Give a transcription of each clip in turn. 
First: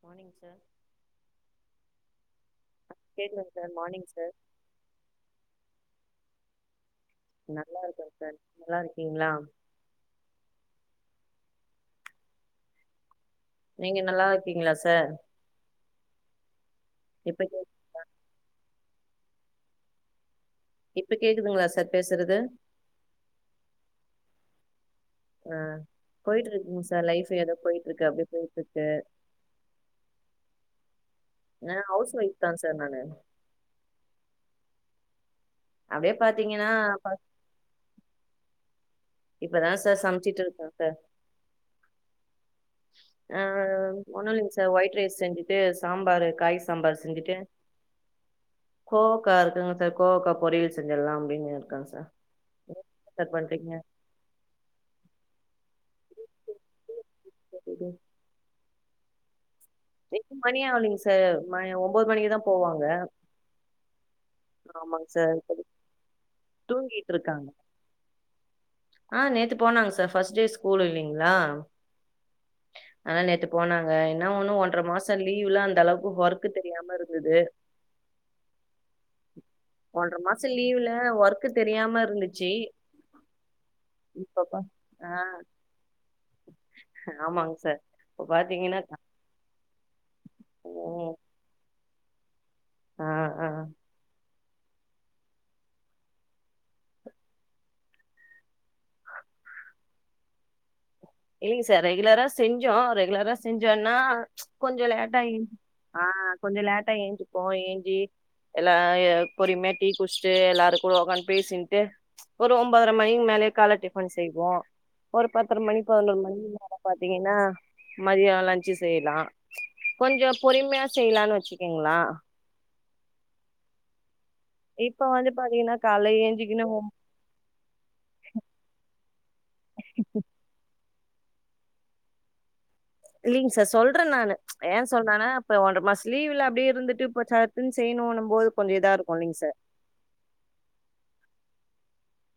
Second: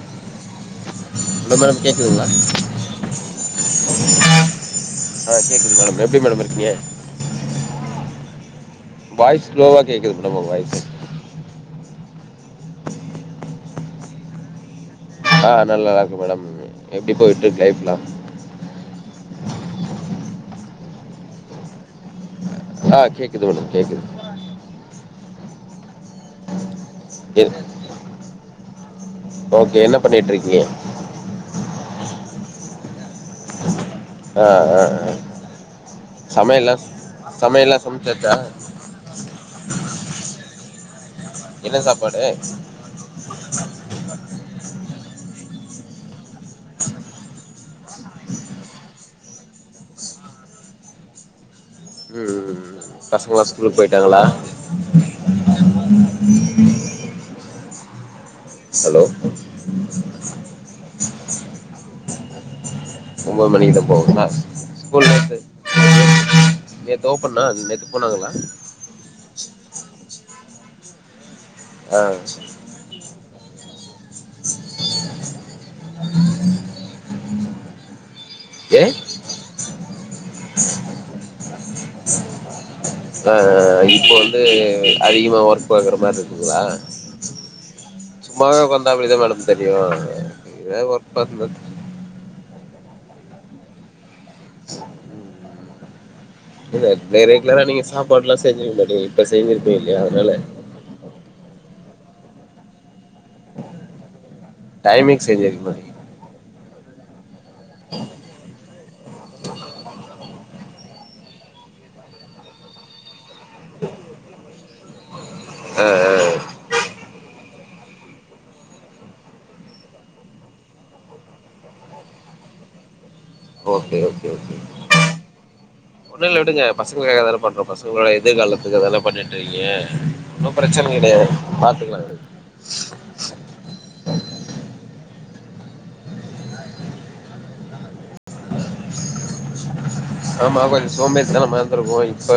Morning sir hello ma'am கேக்குதுங்களா கேக்குதுங்க sir morning sir ஆ கேக்குது மேடம் எப்டி மேடம் இருக்கீங்க நல்லா இருக்க சார் நல்லா இருக்கீங்களா வாய்ஸ் ஸ்லோவாக கேட்குது மேடம் உங்கள் வாய்ஸ் நீங்க நல்லா இருக்கீங்களா சார் ஆ நல்லாதா இருக்கு மேடம் எப்டி இப்ப போய்ட்டு கே இருக்கு லைஃப்லா இப்ப கேக்குதுங்களா சார் பேசுறது ஆ கேக்குது மேடம் கேக்குது ஆ போயிட்டு இருக்குங்க சார் சார் லைஃப் ஏதோ கேட்குது போயிட்டு இருக்கு அப்டியே போயிட்டு இருக்கு ஓகே என்ன பண்ணிட்டு இருக்கீங்க நா ஹவுஸ் ஒய்ஃப் தா சார் நானு ஆ ஆ ஆ அப்படியே பாத்தீங்கன்னா சமயல்லா சமயல்லா சமச்சாச்சா இப்பதா சார் சமைச்சிட்டு இருக்கே சார் என்ன சாப்பாடு ஒன்னு இல்லீங்க சார் ஒயிட் ரைஸ் செஞ்சுட்டு சாம்பாரு காய் சாம்பாரு செஞ்சுட்டு கோவாக்கா இருக்குங்க சார் கோவாக்கா பொரியல் செஞ்சிடலா அப்டினு இருக்கங் சார் சார் பசங்களா பண்றீங்க ஸ்கூலுக்கு போயிட்டாங்களா [unintelligible] ஹலோ செ கும் மணி ஆவலைங்க சார் ம ஒம்போது மணிக்குதா போவாங்க ஒம்போது மணிக்கு தா போவாங்காள ஆமாங் சார் இப்பவே நேத்து ஓப்பன்னா நேத்து போனாங்களா ஆ நேத்து போனாங்க சார் பஃர்ஸ்ட் டே ஸ்கூல் இல்லீங்களா ஆ அதனால நேத்து போனாங்க என்னா ஒண்ணு ஒன்றர மாச லீவுல அந்த அளவுக்கு ஒர்க் தெரியாம இருந்துது ஏ ஒன்ற மாச லீவுல ஒர்க்கு தெரியாம இருந்துச்சு ஆ இப்போ வந்து இப்ப பா ஆ அதிகமா ஒர்க் பாக்குற மாரி இருக்குங்களா ஆமாங்க சார். இப்ப சும்மாவே பாத்தீங்கன்னா உக்காந்த அப்டிதா மேடம் தெரியு எதோ ஒர்க் ம். பாதுதா ஆ அ இல்ல ந ரெகுலரா நீங்க சாப்பாடுல்லா செஞ்சுருக்க மாட்டடிங்க இப்ப செஞ்சுருப்பீங்க இல்லையா அதுனால இல்லைங்க சார் ரெகுலரா செஞ்சோ ரெகுலரா செஞ்சோன்னா கொஞ்சோ டைமிங் லேட்டாகி செஞ்சிருக்க மாட்டீங்க ஆ கொஞ்ச லேட்டா ஏஞ்சுப்போ ஏஞ்சி எல்லா ய பொறுமையா டீ குடிச்ட்டு எல்லாரு கூட உகான்டு பேசின்ட்டு ஒரு ஒன்பதரை மணிக்கு மேலயே கால டிபன் செய்வோ ஒரு பத்தர ஆ மணிக்கு பதினொரு ஆ மணிக்கு மேல பாத்தீங்கன்னா மதியோ லஞ்சு செய்யலா கொஞ்சோ பொறுமையா செய்யலானு வச்சுருக்கீங்களா ஓகே ஓகே இப்ப வந்து பாத்தீங்கன்னா கால ஒண்ணும் இல்ல விடுங்க ஏஞ்சிக்கன்னு ஹோம் பசங்களுக்காக தான பண்றோம் பசங்களோட எதிர்காலத்துக்கு அதல்லா பண்ணிட்ருக்கீங்க ஒன்னும் ப்ரச்ச கெடையாது பாத்துக்கலா விடுங்க இல்லிங்க சார் சொல்றே நானு ஏ சொல்றனா இப்ப ஒன்ற மாச லீவ்ல அப்டியே இருந்துட்டு இப்ப சட்டுன்னு செய்யணு நம் போது கொஞ்ச இதா இருக்கு இல்லிங்க சார் ஆமா கொஞ்சோ சோம்பேறி தனமா இருந்துருக்கு இப்ப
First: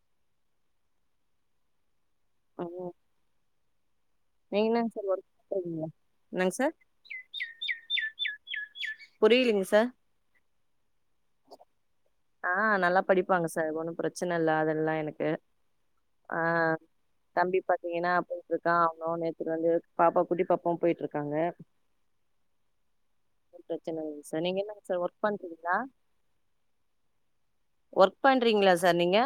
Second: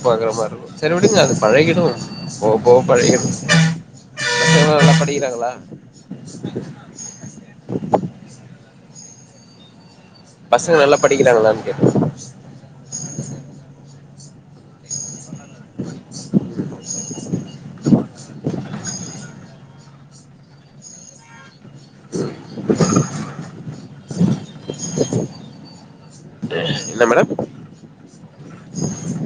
[unintelligible] பாங்குற மாரி இருக்கு செரி விடுங்க அது பழகிடு போக போக ம் பழகிரும் நீங்க என்னங்க சார் வொர்க் பண்றீங்க என்னங்க சார் புரியலிங்க சார் பசங்க நல்லா படிக்கிறாங்களான் கேட்டே ப்பாங்க சார் ஒன்னு ப்ரச்சன இல்ல அதெல்லா எனக்கு ஆ தம்பி பாத்தீங்கன்னா அப்டின்ட்டு இருக்கா அவனு நேத்துட்டு வந்து பாப்பா குட்டி பாப்பாவு போயிட்ருக்காங்க [inaudible] ப்ரச்சனை வருது சார் நீங்க என்ன சார் ஒர்க் பண்றீங்களா என்ன மேடம் ஒர்க் பண்றீங்களா சார் நீங்க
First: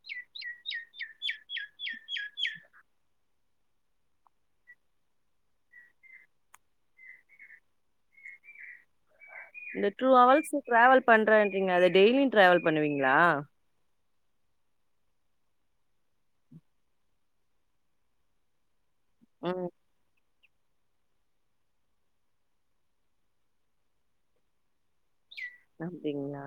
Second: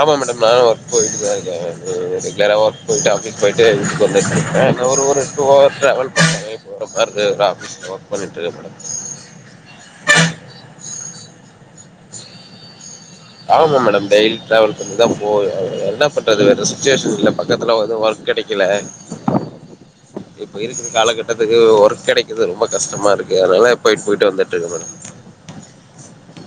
ஆமா மேடம் நானும் ஒர்க் போயிட்டு தா இருக்கே அ ரெகுலரா ஒர்க் போயிட்டு ஆபிஸ் போயிட்டு வீட்டுக்கு வந்துட்ருக்கே இன்னு ஒரு ஒரு டூ ஹவர் ட்ராவல் பண்றேங்க இப்போ பர்தேரா ஒர்க் பண்ணிட்ருக்கே மேடம் இந்த டூ ஹவர்ஸ் டிராவல் பண்றேன்றீங்க அத டெய்லியு டிராவல் பண்ணுவீங் ஆமாம் மேடம் டெய்லி ட்ராவல் பண்ணிதா போவே என்ன பண்றது வேற சுச்சுவேஷன் இல்ல பக்கத்துல வந்து ஒர்க் கெடைக்கல ம் இப்ப இருக்குற காலகட்டத்துக்கு ஒர்க் கெடைக்குது ரொம்ப கஷ்டமா இருக்கு அதுனால தா போயிட்டு போயிட்டு வந்துட்ருக்கே மேடம் அப்டிங்களா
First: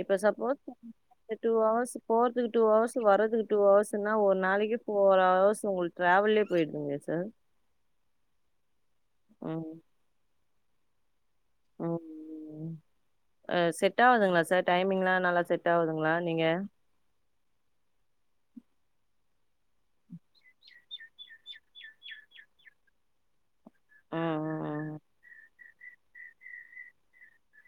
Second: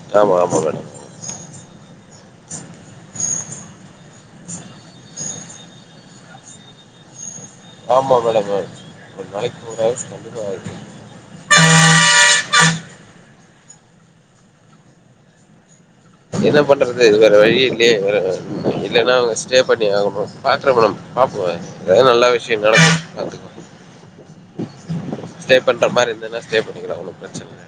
இப்ப ஆமாம் சப்போஸ் ஆமாம் மேடம் வந்து டூ ஹவர்ஸ் போறதுக்கு டூ ஹவர்ஸ் வர்றதுக்கு டூ ஹவர்ஸ்ன்னா ஒரு நாளைக்கி ஃபோர் ஹவர்ஸ் உங்களுக்கு ட்ராவல்லயே போயிருதுங்களே சார் ஆமா மேடமு ஒரு நாளைக்கி ஃபோர் ம் ஹவர்ஸ் கண்டிப்பா ஆயிடு ம் அ செட் ஆவுதுங்களா சார் டைமிங்ல நல்லா செட் ஆவுது என்ன பண்றது வேற வழியே இல்லையே வேற இல்லன்னா அவுங்க ஸ் ஸ்டே பண்ணி ஆகணு பேட்ரகுளம் பாப்புவாய் எவ்ளோ நல்லா விஷயோ நடக்கும் கத்துக்க ஆ ஆ ஆ ஸ்டே பண்ற மாரி இருந்துனா ஸ்டே பண்ணிக்கிறே ஒன்னும்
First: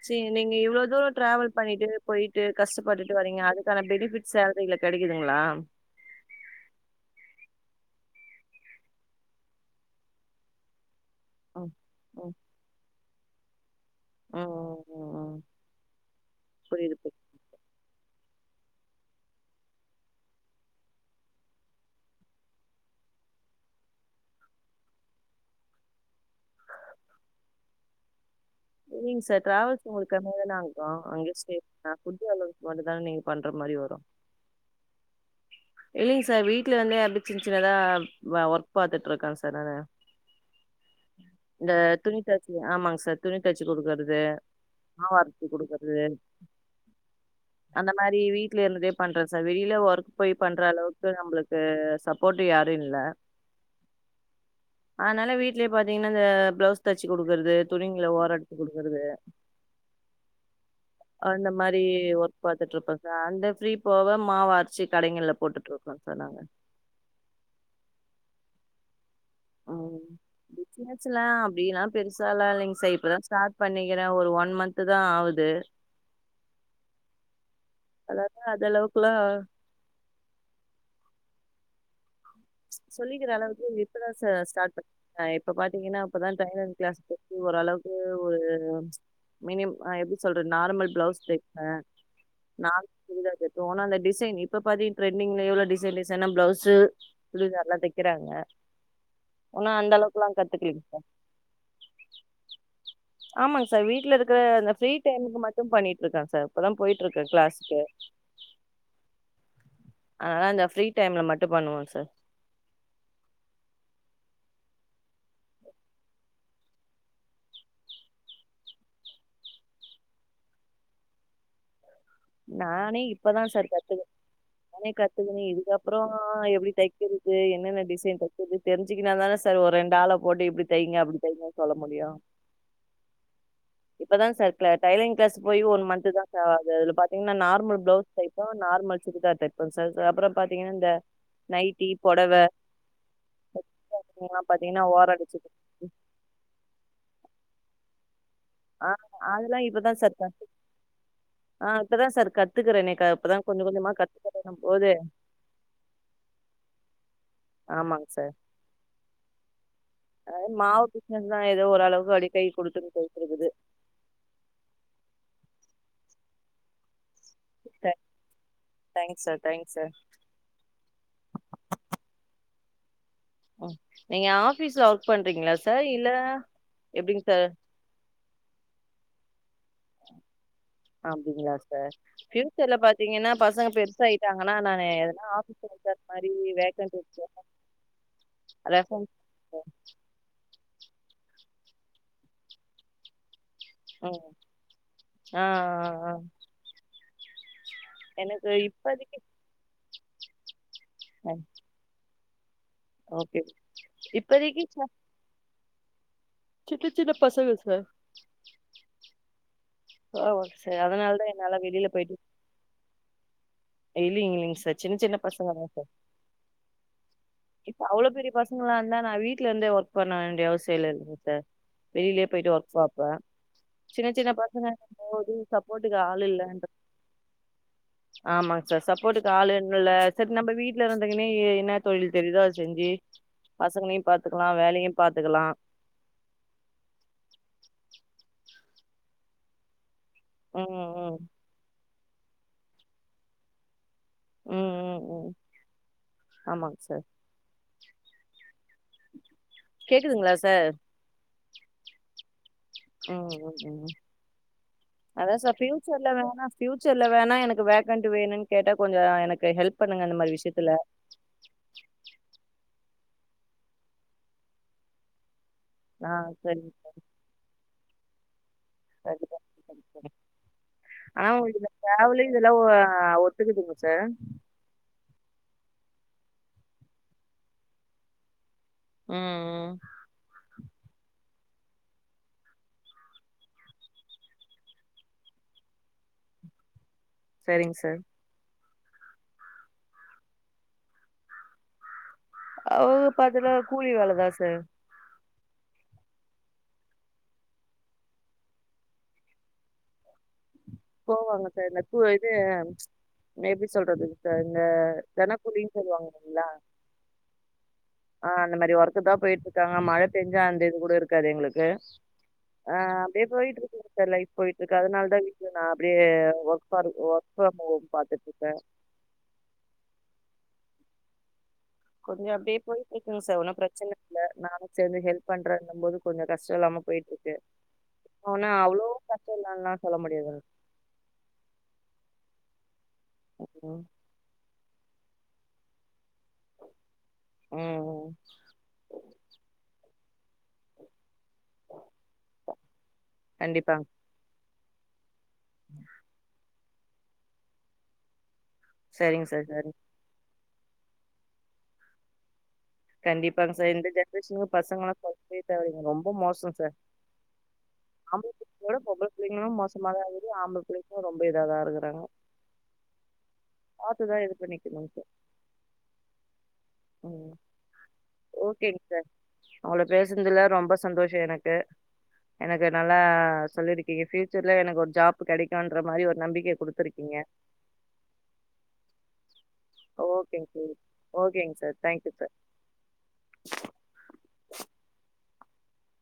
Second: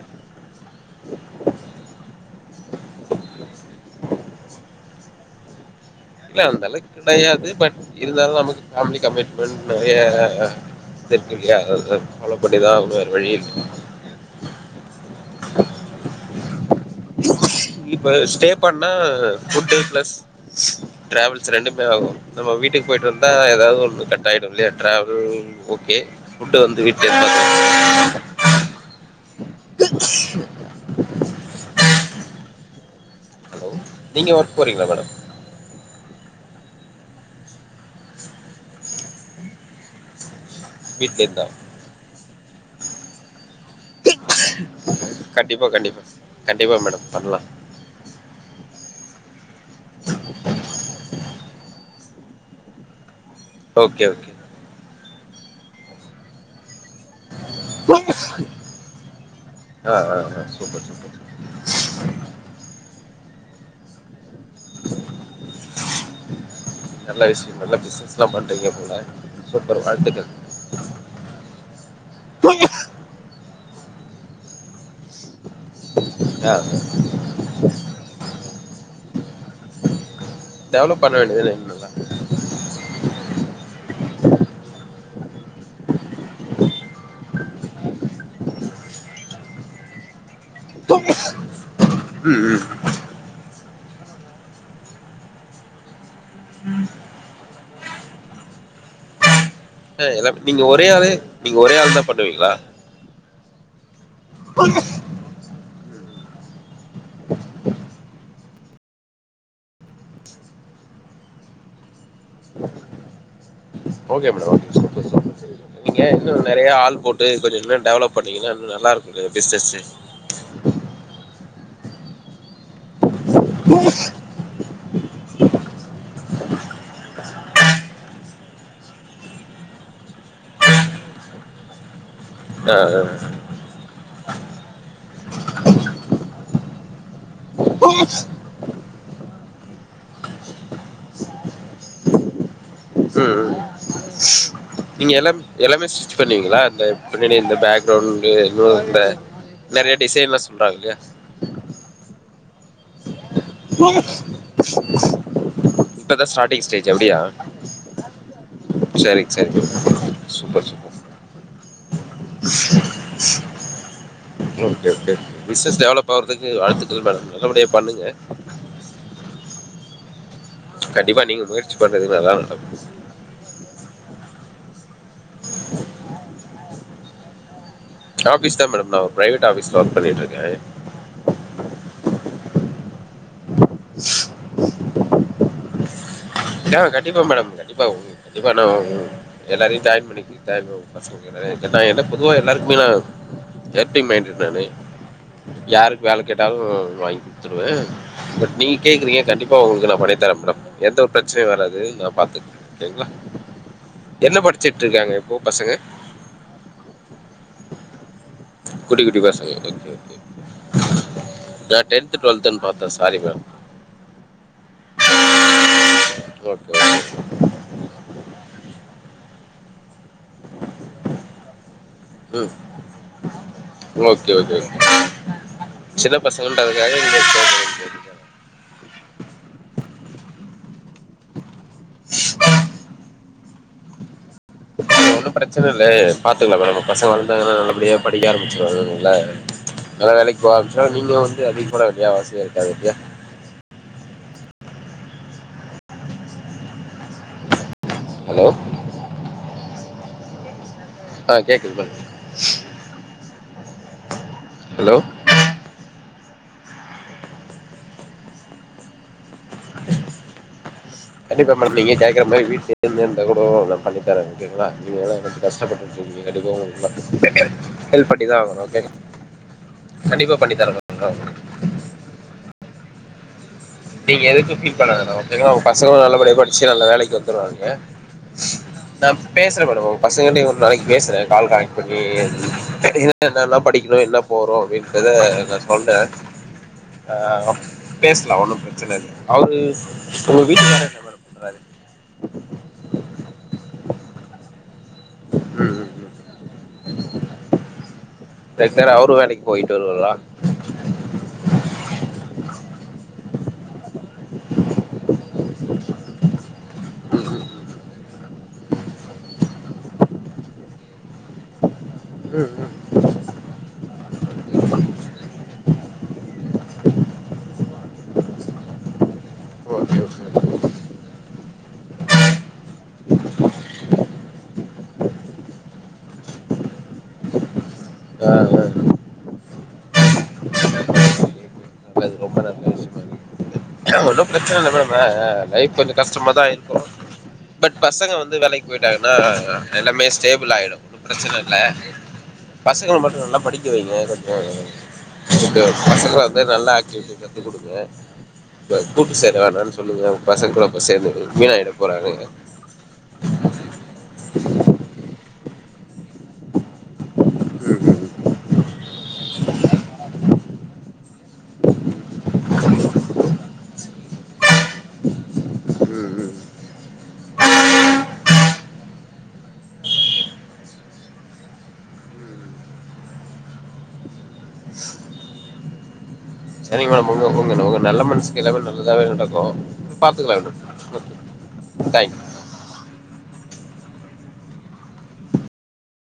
செரி நீங்க இவ்ளோ தூரோ ட்ராவல் பண்ணிட்டு போயிட்டு கஷ்டப்பட்டுட்டு வரீங்க அதுக்கான பெனிஃபிட் சேலரில கெடைக்குதுங்ளா இல்ல அந்தளக்கு கெடையாது பட் இருந்தாலு நமக்கு பேமிலி கமிட்மெண்ட் நெறைய செர்க்கு இல்லையா ம் அத ம் பாலோ பண்ணிதா ஆகணு வேற வழி இருக்கு ம் ம் ஆ ஆ புரியுது புரியு ப்ப ஸ்டே பண்ணா ஃபுட்டு ப்ளஸ் ட்ராவல்ஸ் ரெண்டுக்மே ஆகு நம்ம வீட்டுக்கு பொயிட் ட்ருந்தா எதாவது ஒன்னு கட் ஆயிடு இல்லையா ட்ராவல் ஓகே ஃபுட்டு வந்து வீட்ல [inaudible] இல்லைங்க சார் டிராவல்ஸ் உங்களுக்கு அமையலா இருக்கும் அங்கயே ஸ்டே பண்ணா ஃபுட்டு அலோன்ஸ்க்கு மட்டுந்தான நீங்க பண்ற ஹலோ மாரி வரு நீங்க ஒர்க் போறீங்களா மேடம் இல்லைங்க சார் வீட்ல வந்து அப்டி சின்ன சின்னதா வ ஒர்க் பாத்துட்டு இருக்கே சார் நானு வீட்ல இருந்தா இந்த துணி தச்சிங் ஆமாங்க சார் துணி தச்சு குடுக்கறது மாவு அரச்சு கண்டிப்பா குடுக்கறது கண்டிப்பா கண்டிப்பா மேடம் பண்லா அந்த மாரி வீட்ல இருந்துட்டே பண்றே சார் வெளியில ஒர்க் போய் பண்ற அளவுக்கு நம்மளுக்கு சப் போட்டு யாரு இல்ல ஓகே ஓகே அதனால் வீட்லயே பாத்தீங்கன்னா இந்த ப்ளவுஸ் தச்சு குடுக்குறது துணிங்கள ஓர எடுத்து குடுக்குறது ஆ ஆ ஆ சூப்பர் சூப்பர் அந்த மாரி ஒர்க் பாத்துட்டு இருப்ப சா அந்த ஃப்ரீ போவ மாவ அரிச்சி கடைகள்ல போட்டுட்டு இருக்கோ சார் நாங்க பெரிய [unintelligible] ம்ம சின்ன சின்ன அப்டில்லா பெருசாலா இல்லைங்க சார் இப்பதா ஸ்டார்ட் பண்ணி க்கிறே ஒரு ஒன் மந்து தா ஆவுது ஆ அதாலா அந்த அளவுக்குல்லா டெவலப் பண்ண வேண்டியதான இன்னு நல்லா சொல்லிக்கிற அளவுக்கு இப்பதா சா ஸ்டார்ட் பண்ண இப்ப பாத்தீங்கன்னா இப்பதா டெய்லரிங் கிளாஸ்கு போய் ஒரு அளவுக்கு ஒரு மினிம் ஆ எப்டி சொல்றது நார்மல் பிளவுஸ் தேப்ப ம் ம் நார் உள்ளது போனா அந்த டிசைன் இப்ப பாதீ ட்ரெண்டிங்ல எவ்ள டிசைன் டிசைனா ப்ளவுசு சுடிதார்லா தெக்கிறாங்க அ எல்லா நீங்க ஒரே ஆளு நீங்க ஒரே ஆள் தா பண்ணுவீங்களா ஆமாங்க சார் வீட்டுல இருக்கிற அந்த ஃப்ரீ டைமுக்கு மட் டு பண்ணிட்டு இருக்கே சார் இப்பதா போயிட்டு இருக்கே கிளாஸ்க்கு அதனால அந்த ஃப்ரீ டைம்ல மட்டு பண்ணுவோ sir okay madam okay madam super super சேரி நீங்க இன்னு நிறைய ஆள் போட்டு கொஞ்ச இன்னு டெவலப் பண்ணீங்கன்னா இன்னு நல்லா இருக்கு பி பிசுனஸு நானே இப்பதா சார் கத்துக்கு நானே கத்துக்குனு இதுக்கப்புற எப்டி தைக்கிறது என்னென்ன டிசைன் தைக்கிறது தெரிஞ்சுக்கனாதானே சார் ஒ ரெண்டு ஆள போட்டு இப்டி தைங்க அப்டி தைங்க சொல்ல முடியு ஆ அ இப்பதா சார் க்ள டெய்லரிங் கிளாஸ் போய் ஒரு மந்து தா சார் ஆகுது அதுல பாத்தீங்கன்னா நா நார்மல் ப்ளவுஸ் தெப்போ நார்மல் சுடிதார் தேப்போ சார் அப்புற பாத்தீங்கன்னா இந்த நைட்டி பொடவ து அதுக்கெல்லாம் ம் பாத்தீங்கன்னா நீங்க ஓரம் அடிச்சு எல்லாம் எல்லாமே ஸ்டிச் பண்ணுவீங்களா இந்த பின்னாடி இந்த பேக் க்ரவுண்ட் ஆ அதுல்லா இப்பதா சார் கத்து சொல்றாங்க இல்லையா ஆ இப்பதா சார் கத்துக்கறேனே கா இப்பதா இப்பதா ஸ்டார்டிங் ஸ்டேஜ் அப்டியா ஆமாங்க சார் சரிங் அதா சூப்பர் மாவு சூப்பர் மெஷின் தா எதோ ஓரளவுக்கு அடிக்கை கொடுத்துன்னு [unintelligible] பிஸினஸ் டெவலப் ஆவுறதுக்கு வாழ்த்துக்கள் மேடம் நல்லபடியா தே பண்ணுங்க தேங்க்ஸ் சார், தேங்க்ஸ் சார் கண்டிப்பா நீங்க முயற்சி பண்றது நல்லா வர்ட்டு நீங்க ஆஃபீஸ்ல ஒர்க் பண்றீங்களா சார் இல்ல எப்டிங்க சார் ஆஃபீஸ் தா மேடம் நா பிரைவேட் ஆஃபீஸ்ல ஒர்க் பண்ணிட்டு இருக்கே ஆ ஃபியூச்சர்ல பாத்தீங்கன்னா பசங்க பெருசா ஆயிட்டாங்கன்னா நானு எதுனா ஆஃபீஸ்ல ஒக்காந்துப்பே ஆ கண்டிப்பா மேடம் கண்டிப்பா கண்டிப்பா நா ரெஃபரன்ஸ் எல்லாரையு ஜாயின் பண்ணிக்கு [unintelligible] பசங்க எதாது கேட்டா ஏன்னா பொதுவா எல்லாருக்குமே நா ஹெல்பிங் ம் மைன்டட் நானு ஆ ஆ யாருக்கு ஆ வேல கேட்டாலு வாங்கி தருவே எனக்கு பட் நீங்க இப்பதைக்கு கேக்குறீங்க கண்டிப்பா உங்களுக்கு நா பண்ணித்தரே மேடம் என் பிரச்சன வராது நா பாத்துக் ஓகேங்களா ஓகே என்ன இப்பதைக்கு படிச்சுட்டு இருக்காங்க இப்போ பசங்க சின்ன சின்ன பசங்க சார் ஓகே ஓகே ஓகே ஆமாங்க சார் அதனால தா என்னால நா டென்த் டுவல்த்துன் பாத்தே சாரி மேடம் இல்லிங் இல்லிங் சார் சின்ன சின்ன பசங்கதா சார் ஓகே ஓகே இப்ப அவ்ளோ பெரிய பசங்களா இருந்தா நா வீட்ல இருந்தே ஒர்க் ஒர்க் பண்ண வேண்டிய அவசிய இல்லல்லங்க சார் வெளிலயே ம் போய்ட்டு ஒர்க் பாப்பே சின்ன சின்ன ஓகே ஓகே ஓகே பசங்கங்கும்போது சின்ன பசங்கன்டு அதுக்காக ஆமாங் சார் சப்போர்ட்டுக்கு ஆளு வேணும் இல்ல சர் நம்ம வீட்ல இருந்துங்கன்னே என்ன தொழில் தெரிதோ அது செஞ்சு பசங்களயும் பாத்து ஒன்னு ப்ரச்சன இல்ல பாத்துக்கலா மேடம் நம்ம பசங்க வளந்தாங்கன்னா நல்லபடியா படிக்க ஆரமி நல்லா எல்லா வேலக்கி போக ம் ஆரம்பிச்ட்டாங்கனா ம் நீங்ளு வந்து அதிக கூட யா அவசியொ இருக்காது எப்பியா ம் ம் ம் ஆமாங் சார் ஹலோ கேக்குதுங்ளா சார் ஆ கேக்குது பா ம் ம் ம் அதா சார் ஃப்யூச்சர் இல்ல வேணா ஃபியூச்சர்ல வேணா எனக்கு வேக்கண்ட்டு வேணும்னு கேட்டா கொஞ்ச எனக் கண்டிப்பா மேடம் நீங்க கேக்கற மாரி வீட்லேந்து கூடோ நா பண்ணித்தரே ஓகேங்லா நீங்க என ஆ கஷ்டப்பட்டுட்ருகிங்க சரிங்க சார். ஹெல்ப் பண்ணிதா ஆகணு ஓகேங்லா கண்டிப்பா பண்ணி தர ல அ ஒ நீங்க எதுக்கு பீல் பண்ண வேணா ஓகேங்லா உங்க பசங்களு நல்லபடிய படிச்சி நல்ல வேலக்கு வந்துருவாங்க நா ம் பேசுறே ம் மேடம் ஒங் பசங்கிட்டயு நாளைக்கு பேசுறே கால் கனெக்ட் பண்ணி என்னென்னலா படிக்கணு என்ன போறோ அப்டின்றத நா சொல்றே அ சரிங்க சார் பேசலா ஒன்னும் ப்ர சன இல்ல அவுரு உங்க வீட்டுக்காரு என்ன மேடம் பண்றாரு அவ் பாத்தன்னா கூலி வேலதா சார் ம் ம் ம் செரி செரி அவ்ரு வேலக்கு போய்ட்டு வருவாரா போவாங்க சார் இந்த பூ இது எப்டி சொல்றது சார் இந்தங்க தெனக்கூலின்னு சொல்லுவாங் பாத்திங்களா ம் ம் ம் ஆ அந்த மேரி ஒர்க்குதா போய்ட்டு இருக்காங்க மழ பேஞ்சா அந்த இது கூட இருக்காது எங்ளுக்கு ம் ம் ஆ அப்டியே போய்ட்டுருக்குங் சார் லைப் போயிட்ருக்கு அதனாலதா நா அப்டியே work for work from home பாத்துட்டு இருக்கே ஓகே ஓகே கொஞ்ச அப்டியே போய்ட்டுருக்குங் சார் ஒன்னும் ப்ரச்சன இல்ல நானு சேர்ந்து ஹெல்ப் பண்றேன்னும் போது கொஞ்ச கஷட இல்லாம போயிட்டு இருக்கு ஆ ஆனா ஆ அவ்ளோ கஷ்டம் இல்லன்லா சொல்ல முடியாது ரொம்ப நல்ல ம். விஷய ஒன்னும் ப்ரச்சன இல்ல மேடம் அ அ லைஃப் கொஞ்ச கஷ்டமாதா இருக்கு பட் ம். பசங்க வந்து வேலக் போயிட்டாங்கனா எல்லாமே ஸ்டேபிள் ஆய்டும் ஒன்னு ப்ரச்சன இல்ல பசங்கள மட்டு நல்லா படிக்க கண்டிப்பாங்க. வைங்க கொஞ்ச ம் ம் பசங்களா இருந்தா நல்ல ஆக்டிவிட்டி கத்து குடுங்க கூட்டு சரிங்க சேர சார், வேணான் சரிங்க. சொல்லுங்க பசங்க கூட அப்ப சேந்து வீனாயிட போறாங்க கண்டிப்பாங்க சார் இந்த ஜென்ரேஷனு பசங்களா சொல்லவே தேவலிங்க ரொம்ப மோசோ சார் ம் ம் ஆம்ப பிள்ளங்ளோட பொம்பல பிள்ளைங்களு மோசமாதா ஆகுது ஆம்பள பிள்ளைங்களு ரொம்ப இதாதா இருக்குறாங்க பாத்துதா இது பண்ணிக்கணுங் சார் ம் ம் ம் ஓகேங் சார் அவ்ளோ பேசுனதுல ரொம்ப சந்தோஷ எனக்கு எனக்கு நல்லா சொல்லிருக்கீங்க ஃபியூச்சர்ல எனக்கு ஒரு ஜாப் கெடைக்குன்ற மாரி ஒரு நம்பி சரிங்க மேடம் உங்க உங்க உங்க நல்ல மனசுக்கு எல்லாமே நல்லதாவே நடக்கு பாத்துக்கலா தேங்க்யூ சார்